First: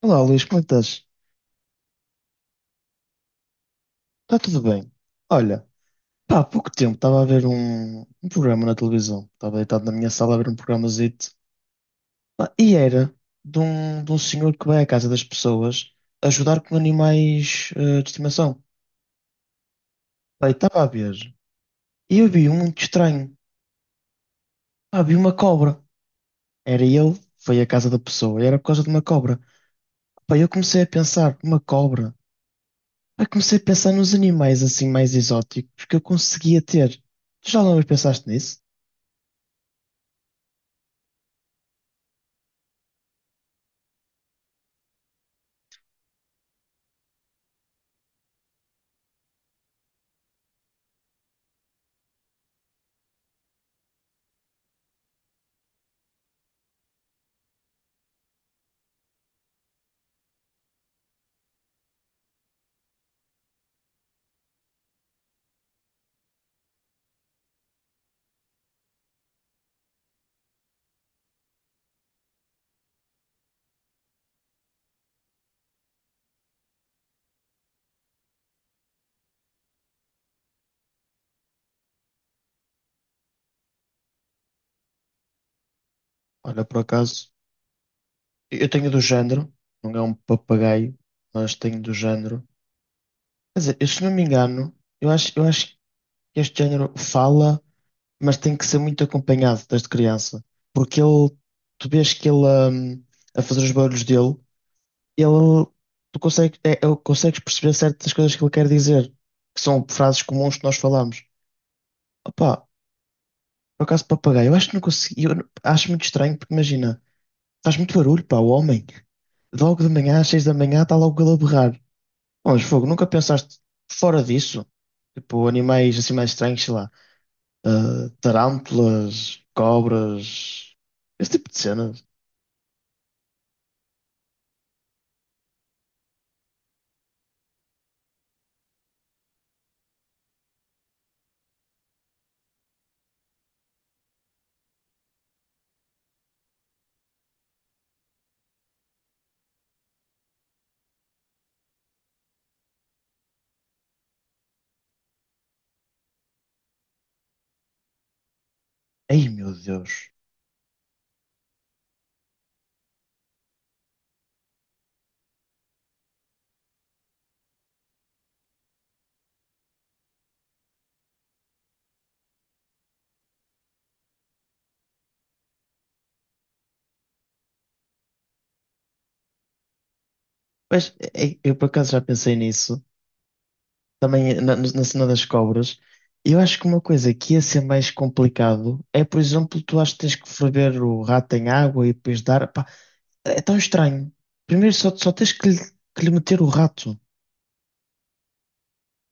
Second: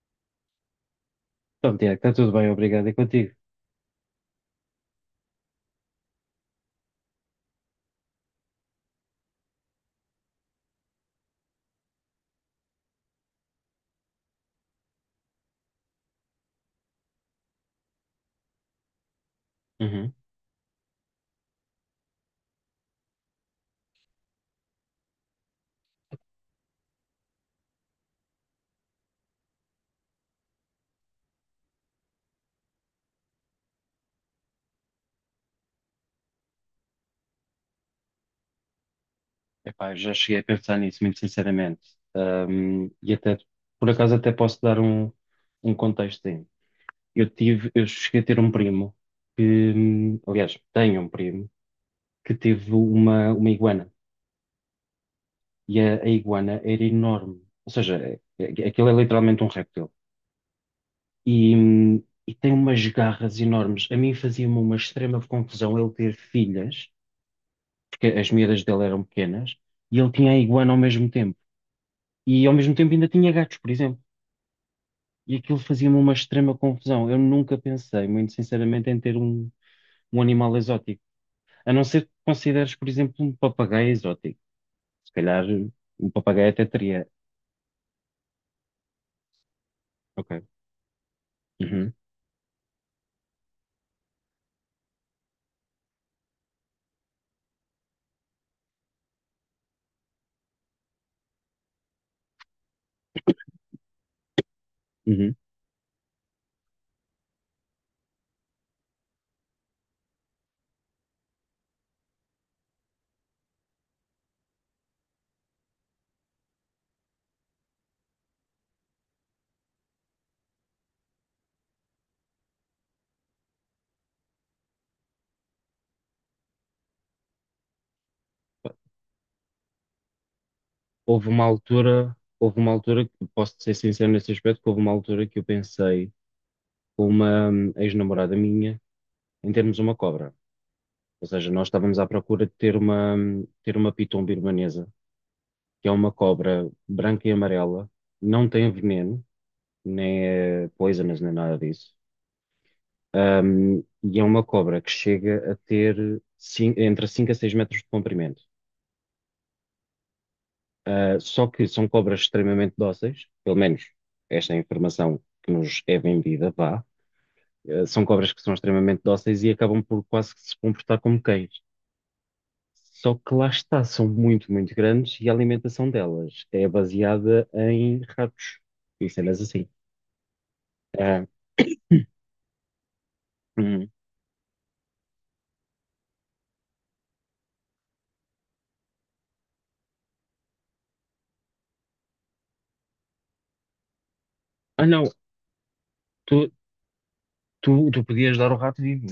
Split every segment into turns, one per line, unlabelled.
Olá, Luís, como é que estás?
Então, Tiago, está tudo bem, obrigado. E contigo?
Está tudo bem? Olha, pá, há pouco tempo estava a ver um programa na televisão. Estava deitado na minha sala a ver um programazito. Pá, e era de um senhor que vai à casa das pessoas ajudar com animais de estimação.
Uhum.
Pá, e estava a ver. E eu vi um muito estranho. Pá, vi uma cobra. Era ele, foi à casa da pessoa e era por causa de uma cobra. Pá, eu comecei a pensar, uma cobra. Pá, comecei a pensar nos animais assim mais exóticos que eu conseguia ter. Tu já alguma vez pensaste nisso?
Epá, eu já cheguei a pensar nisso, muito sinceramente. E até, por acaso, até posso dar um contexto. Eu cheguei a ter um primo que, aliás, tenho um primo que teve uma iguana. E a iguana era enorme. Ou seja, aquilo é literalmente um réptil. E, hum, e tem umas garras enormes. A mim fazia-me uma extrema confusão ele ter filhas. Porque as miúdas dele eram pequenas, e ele tinha a iguana ao mesmo tempo. E ao mesmo tempo ainda tinha gatos, por exemplo. E aquilo fazia-me uma extrema confusão. Eu nunca pensei, muito sinceramente, em ter um animal exótico. A não ser que consideres, por exemplo, um papagaio exótico. Se calhar um papagaio até
Olha, por
teria.
acaso, eu tenho do género, não é um
Ok.
papagaio, mas tenho do
Uhum,
género. Quer dizer, eu, se não me engano, eu acho que este género fala, mas tem que ser muito acompanhado desde criança. Porque ele, tu vês que ele, hum, a fazer os barulhos dele,
uhum.
ele, tu consegue, é, é- consegues perceber certas coisas que ele quer dizer, que são frases comuns que nós falamos. Opa, por acaso, papagaio, eu acho que não consigo, eu não- acho muito estranho, porque imagina. Faz muito barulho, pá, o homem. Logo de manhã, às 6 da manhã, está logo ele a berrar. Pô, mas fogo, nunca pensaste fora disso? Tipo, animais assim mais estranhos, sei lá. Tarântulas, cobras, esse tipo de cenas.
Houve uma altura que posso ser sincero nesse aspecto, que houve uma altura que eu pensei com uma ex-namorada minha em termos uma cobra. Ou seja, nós estávamos à procura de ter uma piton birmanesa, que é uma cobra branca e amarela, não tem veneno, nem é poisonous, nem nada disso. E é uma cobra que chega a ter entre 5 a 6 metros de comprimento.
Ei, meu Deus.
Ah, só que são cobras extremamente dóceis, pelo menos esta é a informação que nos é vendida, vá. Ah, são cobras que são extremamente dóceis e acabam por quase que se comportar como cães. Só que lá está, são muito, muito grandes e a alimentação delas é baseada em ratos e cenas assim.
Mas
Ah,
ei, eu por acaso já pensei nisso.
hum.
Também na cena das cobras. Eu acho que uma coisa que ia ser mais complicado é, por exemplo, tu acho que tens que ferver o rato em água e depois dar. Pá, é tão estranho. Primeiro
Ah,
só,
não,
só tens que lhe meter o
tu,
rato.
tu podias dar o rato vivo.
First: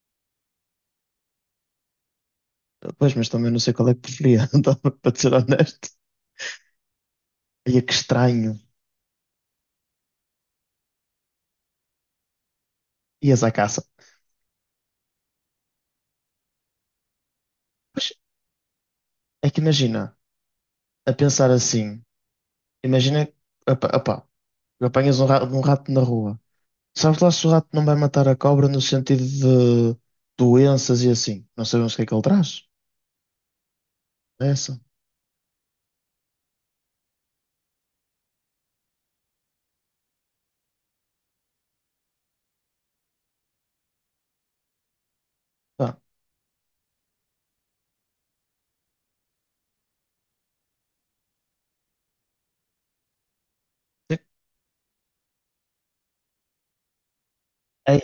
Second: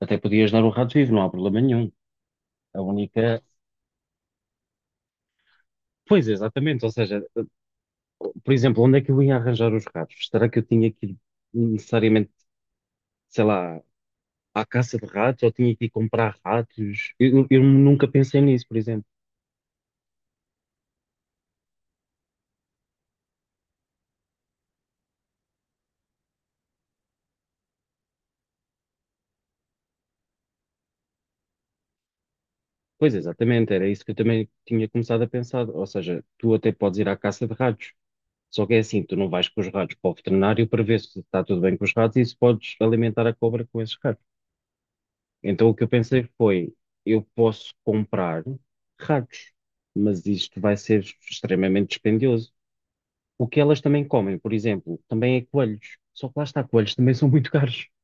Até podias dar o rato vivo, não há problema nenhum. A
Pois, mas
única.
também não sei qual é que preferia, então, para ser honesto.
Pois, exatamente. Ou seja,
Ia que
por
estranho.
exemplo, onde é que eu ia arranjar os ratos? Será que eu tinha que ir necessariamente,
Ias
sei
à
lá,
caça.
à caça de ratos ou tinha que ir comprar ratos? Eu nunca
Mas
pensei nisso, por exemplo.
é que imagina, a pensar assim, imagina, opa, apanhas um rato na rua. Sabes lá se o rato não vai matar a cobra no sentido de doenças e assim. Não sabemos o que é que ele traz.
Pois exatamente, era isso que eu também
É essa.
tinha começado a pensar. Ou seja, tu até podes ir à caça de ratos. Só que é assim, tu não vais com os ratos para o veterinário para ver se está tudo bem com os ratos e se podes alimentar a cobra com esses ratos. Então o que eu
Pá.
pensei foi, eu posso comprar ratos, mas isto vai ser extremamente dispendioso. O que elas também comem, por exemplo, também é coelhos. Só que lá está, coelhos também são muito caros.
Aí,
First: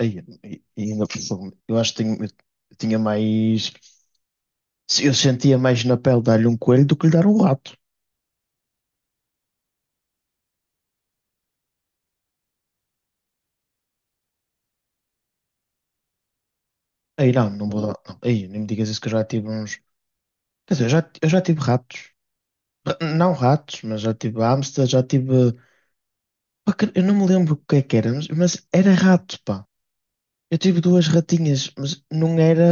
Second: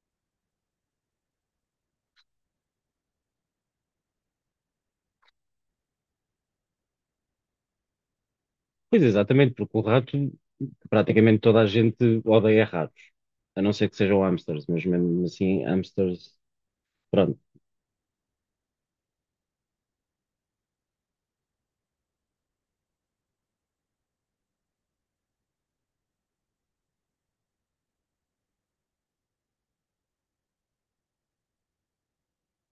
aí, ainda, por cima, eu acho que tenho- eu tinha mais. Se eu sentia mais na pele dar-lhe um coelho do que lhe dar um rato.
Pois exatamente, porque o rato, praticamente toda a gente odeia ratos, a não ser que sejam hamsters, mas mesmo assim, hamsters,
Aí
pronto.
não, não vou dar. Não. Aí nem me digas isso que eu já tive uns. Quer dizer, eu já tive ratos. Não ratos, mas já tive hamster, já tive. Pá, eu não me lembro o que é que era, mas era rato, pá. Eu tive duas ratinhas, mas não era.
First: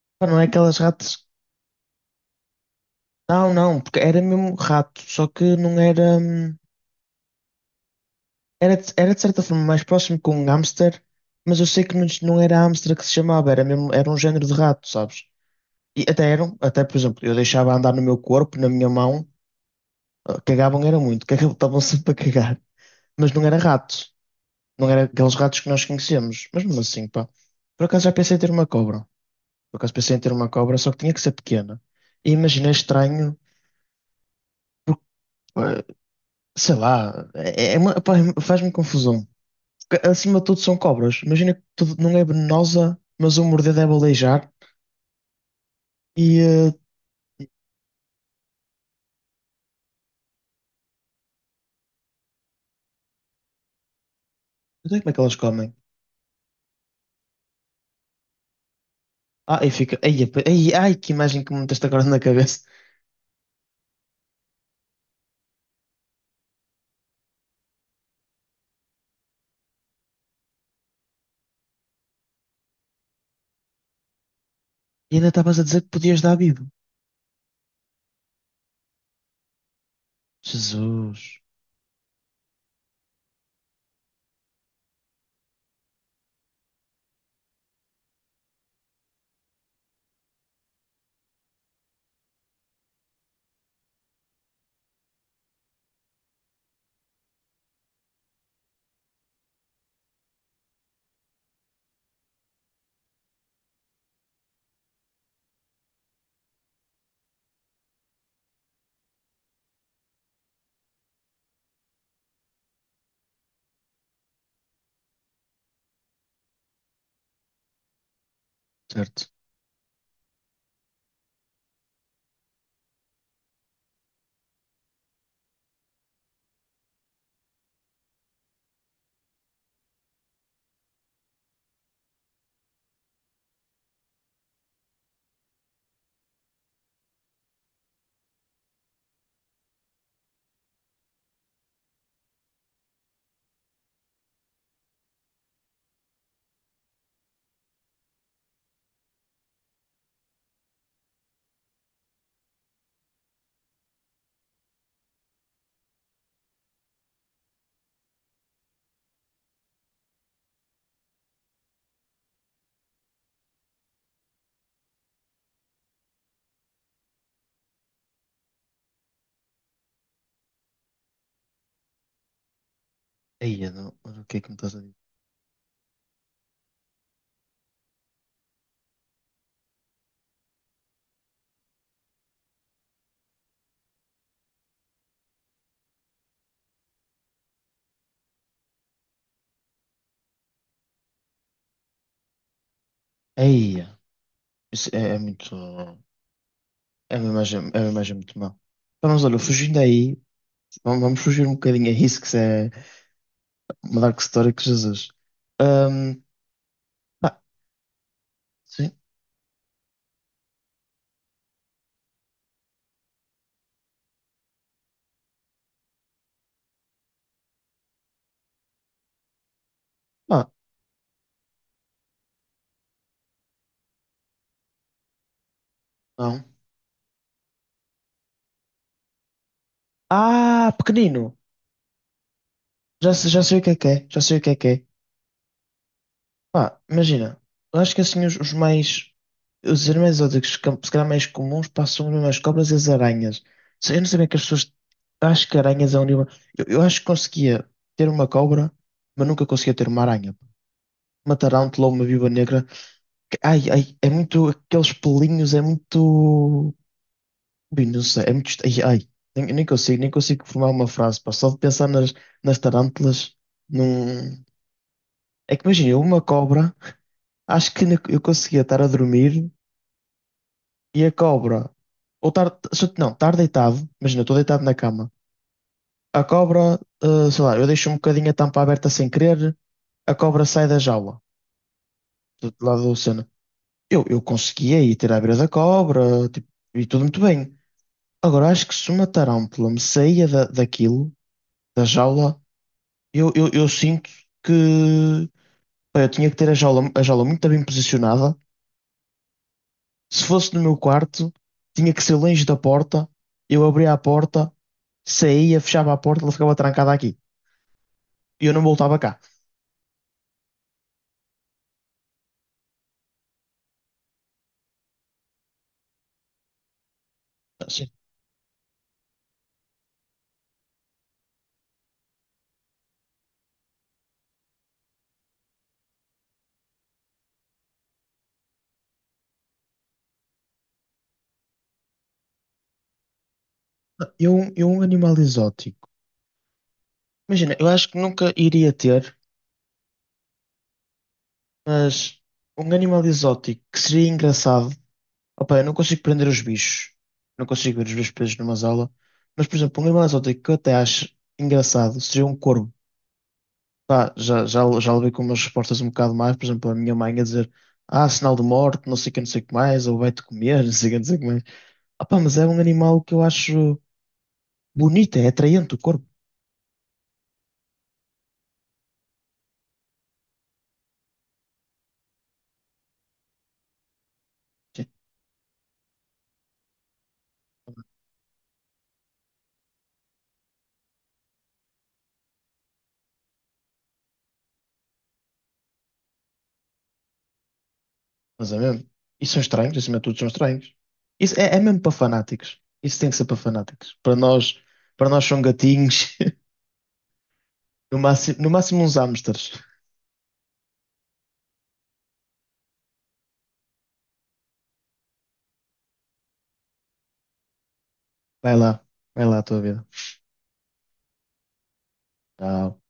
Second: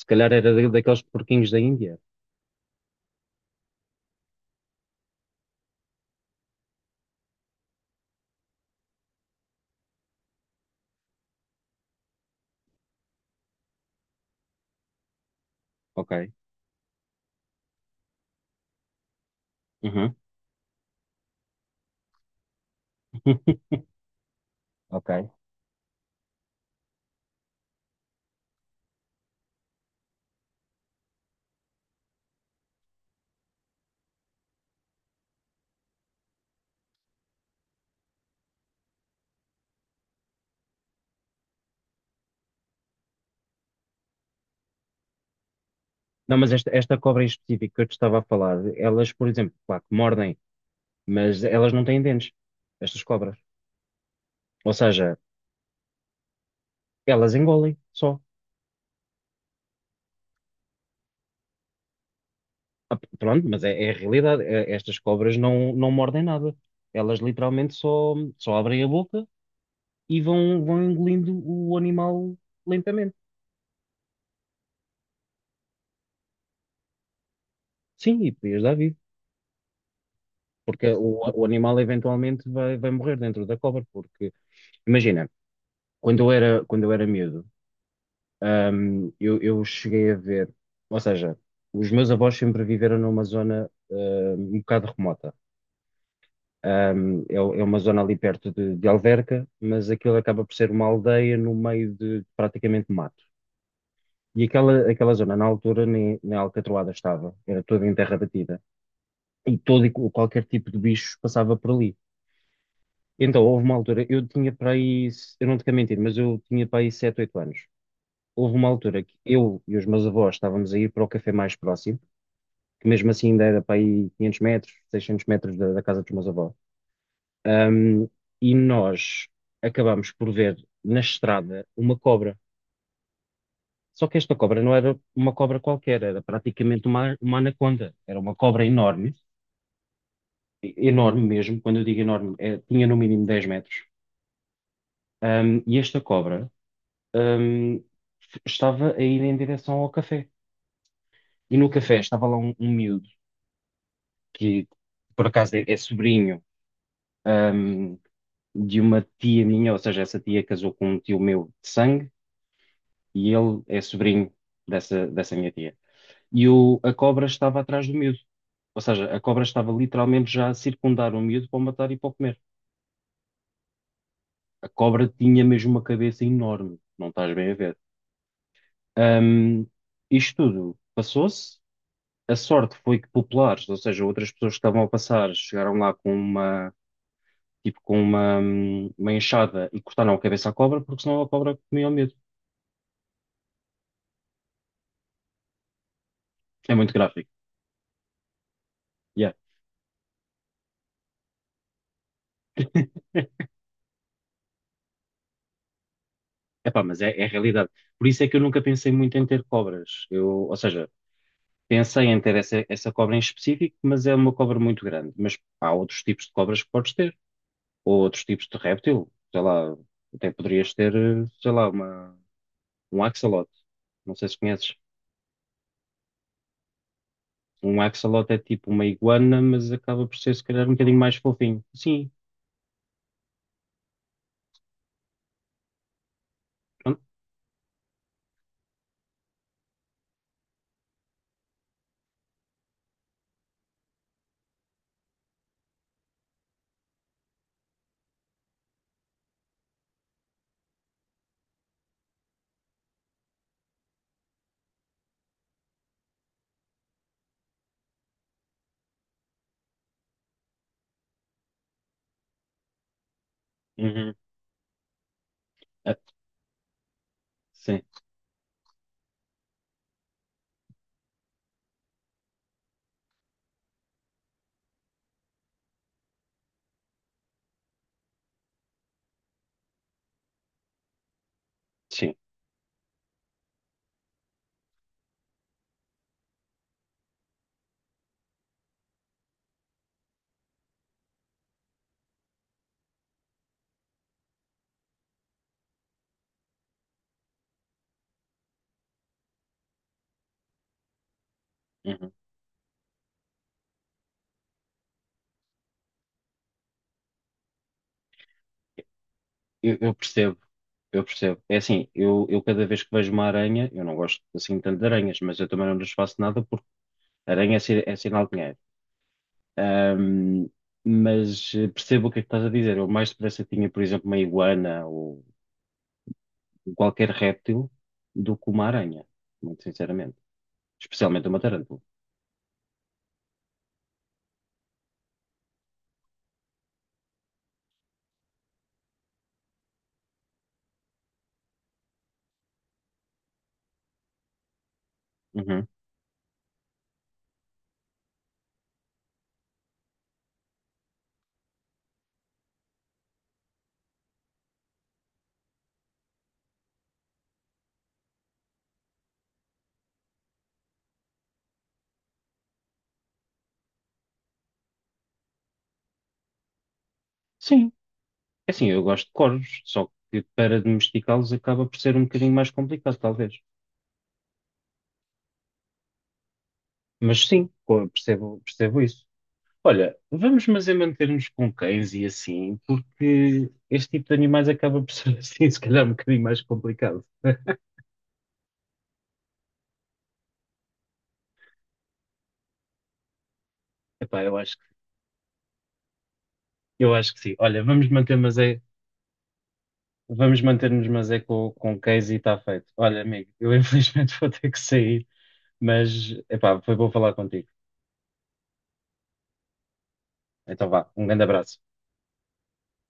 Se
Pá,
calhar
não é
era
aquelas
daqueles
ratas.
porquinhos da Índia.
Não, não, porque era mesmo rato, só que não era. Era, era de certa forma mais próximo com um hamster, mas eu sei que não era hamster que se chamava, era mesmo, era um género de rato, sabes? E
Ok.
até eram, até por exemplo, eu deixava andar no meu corpo, na minha mão,
Uhum.
cagavam era muito, cagavam, estavam sempre a cagar, mas não era rato, não era
Ok.
aqueles ratos que nós conhecemos, mas mesmo assim, pá. Por acaso já pensei em ter uma cobra, por acaso pensei em ter uma cobra, só que tinha que ser pequena. E imaginei estranho, porque, pá, sei lá, pá, faz-me confusão. Porque, acima de tudo são cobras, imagina que tudo, não é venenosa, mas o morder deve aleijar,
Não,
e
mas esta, esta cobra em específico que eu te estava a falar, elas, por exemplo, claro que mordem, mas elas não têm dentes, estas cobras. Ou
não sei como é
seja,
que elas comem.
elas engolem só.
Ah, e fica, ai, ai, que imagem que me meteste agora na cabeça.
Pronto, mas é a realidade. Estas cobras não mordem nada. Elas literalmente só abrem a boca e vão engolindo o animal lentamente.
E ainda estavas a dizer que podias dar bibo.
Sim, e podias dar vida, porque o,
Jesus.
o animal eventualmente vai morrer dentro da cobra, porque imagina, quando eu era miúdo, eu cheguei a ver, ou seja, os meus avós sempre viveram numa zona, um bocado remota. É uma zona ali perto de Alverca, mas aquilo acaba por ser uma aldeia no meio de praticamente mato. E aquela zona, na altura, nem alcatroada estava, era toda em terra batida. Qualquer tipo de bicho passava por ali. Então, houve uma altura, eu tinha para aí, eu não te quero mentir, mas eu tinha para aí 7 8 anos. Houve uma altura que
Certo.
eu e os meus avós estávamos a ir para o café mais próximo, que mesmo assim ainda era para aí 500 metros, 600 metros da casa dos meus avós. Ahm, e nós acabámos por ver na estrada uma cobra. Só que esta cobra não era uma cobra qualquer, era praticamente uma anaconda. Era uma cobra enorme, enorme mesmo. Quando eu digo enorme, tinha no mínimo 10 metros. E esta cobra, um, estava a ir em direção ao café. E no café estava lá um miúdo, que por acaso é sobrinho, um, de uma tia minha, ou seja, essa tia casou com um tio meu de sangue, e ele é sobrinho dessa minha tia. E a cobra estava atrás do miúdo. Ou seja, a cobra estava literalmente já a circundar o miúdo para o matar e para o comer.
Eia, não. Olha, o que é que me
A
estás a dizer?
cobra tinha mesmo uma cabeça enorme, não estás bem a ver. Um, isto tudo passou-se. A sorte foi que populares, ou seja, outras pessoas que estavam a passar, chegaram lá tipo, uma enxada e cortaram a cabeça à cobra, porque senão a cobra comia o medo.
Eia. Isso é, é muito.
É muito gráfico.
É uma imagem muito má. Então, mas
Yeah.
olha, fugindo aí, vamos fugir um bocadinho a isso, que isso é uma dark story que Jesus. Ahm,
Epá, mas é a
Pá,
realidade. Por isso é que eu nunca pensei
sim.
muito em ter cobras. Ou seja, pensei em ter essa cobra em específico, mas é uma cobra muito grande. Mas há outros tipos de cobras que podes ter, ou outros tipos de réptil. Sei lá, até
Ah,
poderias ter, sei lá, um axolote. Não sei se conheces.
não.
Um axolote é tipo uma iguana, mas acaba por ser se calhar um
Ah,
bocadinho mais
pequenino.
fofinho. Sim,
Já, já sei o que é que é. Já sei o que é que é. Pá,
pronto.
imagina, eu acho que assim os os animais exóticos, que se calhar mais comuns, passam mesmo as cobras e as aranhas. Eu não sabia que as pessoas, acho que aranhas é um nível, eu acho que conseguia ter uma cobra, mas nunca conseguia ter uma aranha. Uma tarântula ou uma viúva negra, ai, ai, é muito, aqueles pelinhos, é muito. Ui, não sei, é muito, ai, ai, nem consigo formar uma frase, pá, só de pensar nas tarântulas,
Uhum.
não. É que
Ah,
imagina, uma cobra, acho
sim,
que eu conseguia estar a dormir e a cobra. Ou estar. Não, estar deitado. Imagina, eu estou deitado na cama. A cobra, sei lá, eu deixo um bocadinho a tampa aberta sem querer, a cobra sai da jaula,
sim.
do lado da cena. Eu conseguia ir ter à beira da cobra, tipo, e tudo muito bem. Agora, acho que se uma tarântula me saía da, daquilo, da jaula, eu sinto que. Pá, eu tinha que ter a jaula muito bem posicionada. Se fosse no meu quarto, tinha que
Uhum.
ser longe da porta. Eu abria a porta, saía, fechava a porta, ela ficava trancada aqui. E eu não voltava cá.
Eu percebo, eu percebo. É assim, eu cada vez que vejo uma aranha, eu não gosto assim tanto de aranhas, mas eu também não lhes faço nada porque aranha é, si-
Sim.
é sinal de dinheiro. Ahm, mas percebo o que é que estás a dizer. Eu mais depressa tinha, por exemplo, uma iguana ou qualquer réptil do que uma aranha, muito sinceramente. Especialmente uma tarântula.
Eu, um animal exótico. Imagina, eu acho que nunca iria ter, mas um animal exótico que seria engraçado. Opa, eu
Uhum.
não consigo prender os bichos. Não consigo ver os bichos presos numa jaula. Mas, por exemplo, um animal exótico que eu até acho engraçado seria um corvo. Pá, já levei com umas respostas um bocado mais, por exemplo, a minha mãe a dizer ah, sinal de morte, não sei o que, não sei o que mais, ou vai-te comer, não sei o que, não sei o que mais. Ah, pá, mas é um animal que eu acho bonito, é atraente o corpo.
Sim, é assim, eu gosto de corvos, só que para domesticá-los acaba por ser um bocadinho mais complicado, talvez. Mas sim, percebo, percebo isso. Olha, vamos mas é manter-nos com cães e assim, porque este tipo de animais acaba por ser assim, se calhar um bocadinho mais complicado.
Mas é mesmo. E são estranhos, acima de tudo são estranhos. Isso é, é mesmo para fanáticos. Isso tem que ser para fanáticos.
Epá, eu acho, que-
Para nós são gatinhos,
eu acho que sim. Olha,
no máximo, no máximo uns hamsters.
vamos manter-nos mas é com cães e está feito. Olha, amigo, eu infelizmente vou ter que sair, mas epá, foi bom falar contigo.
Vai lá, vai lá a tua vida.
Então vá, um grande abraço.
Tchau.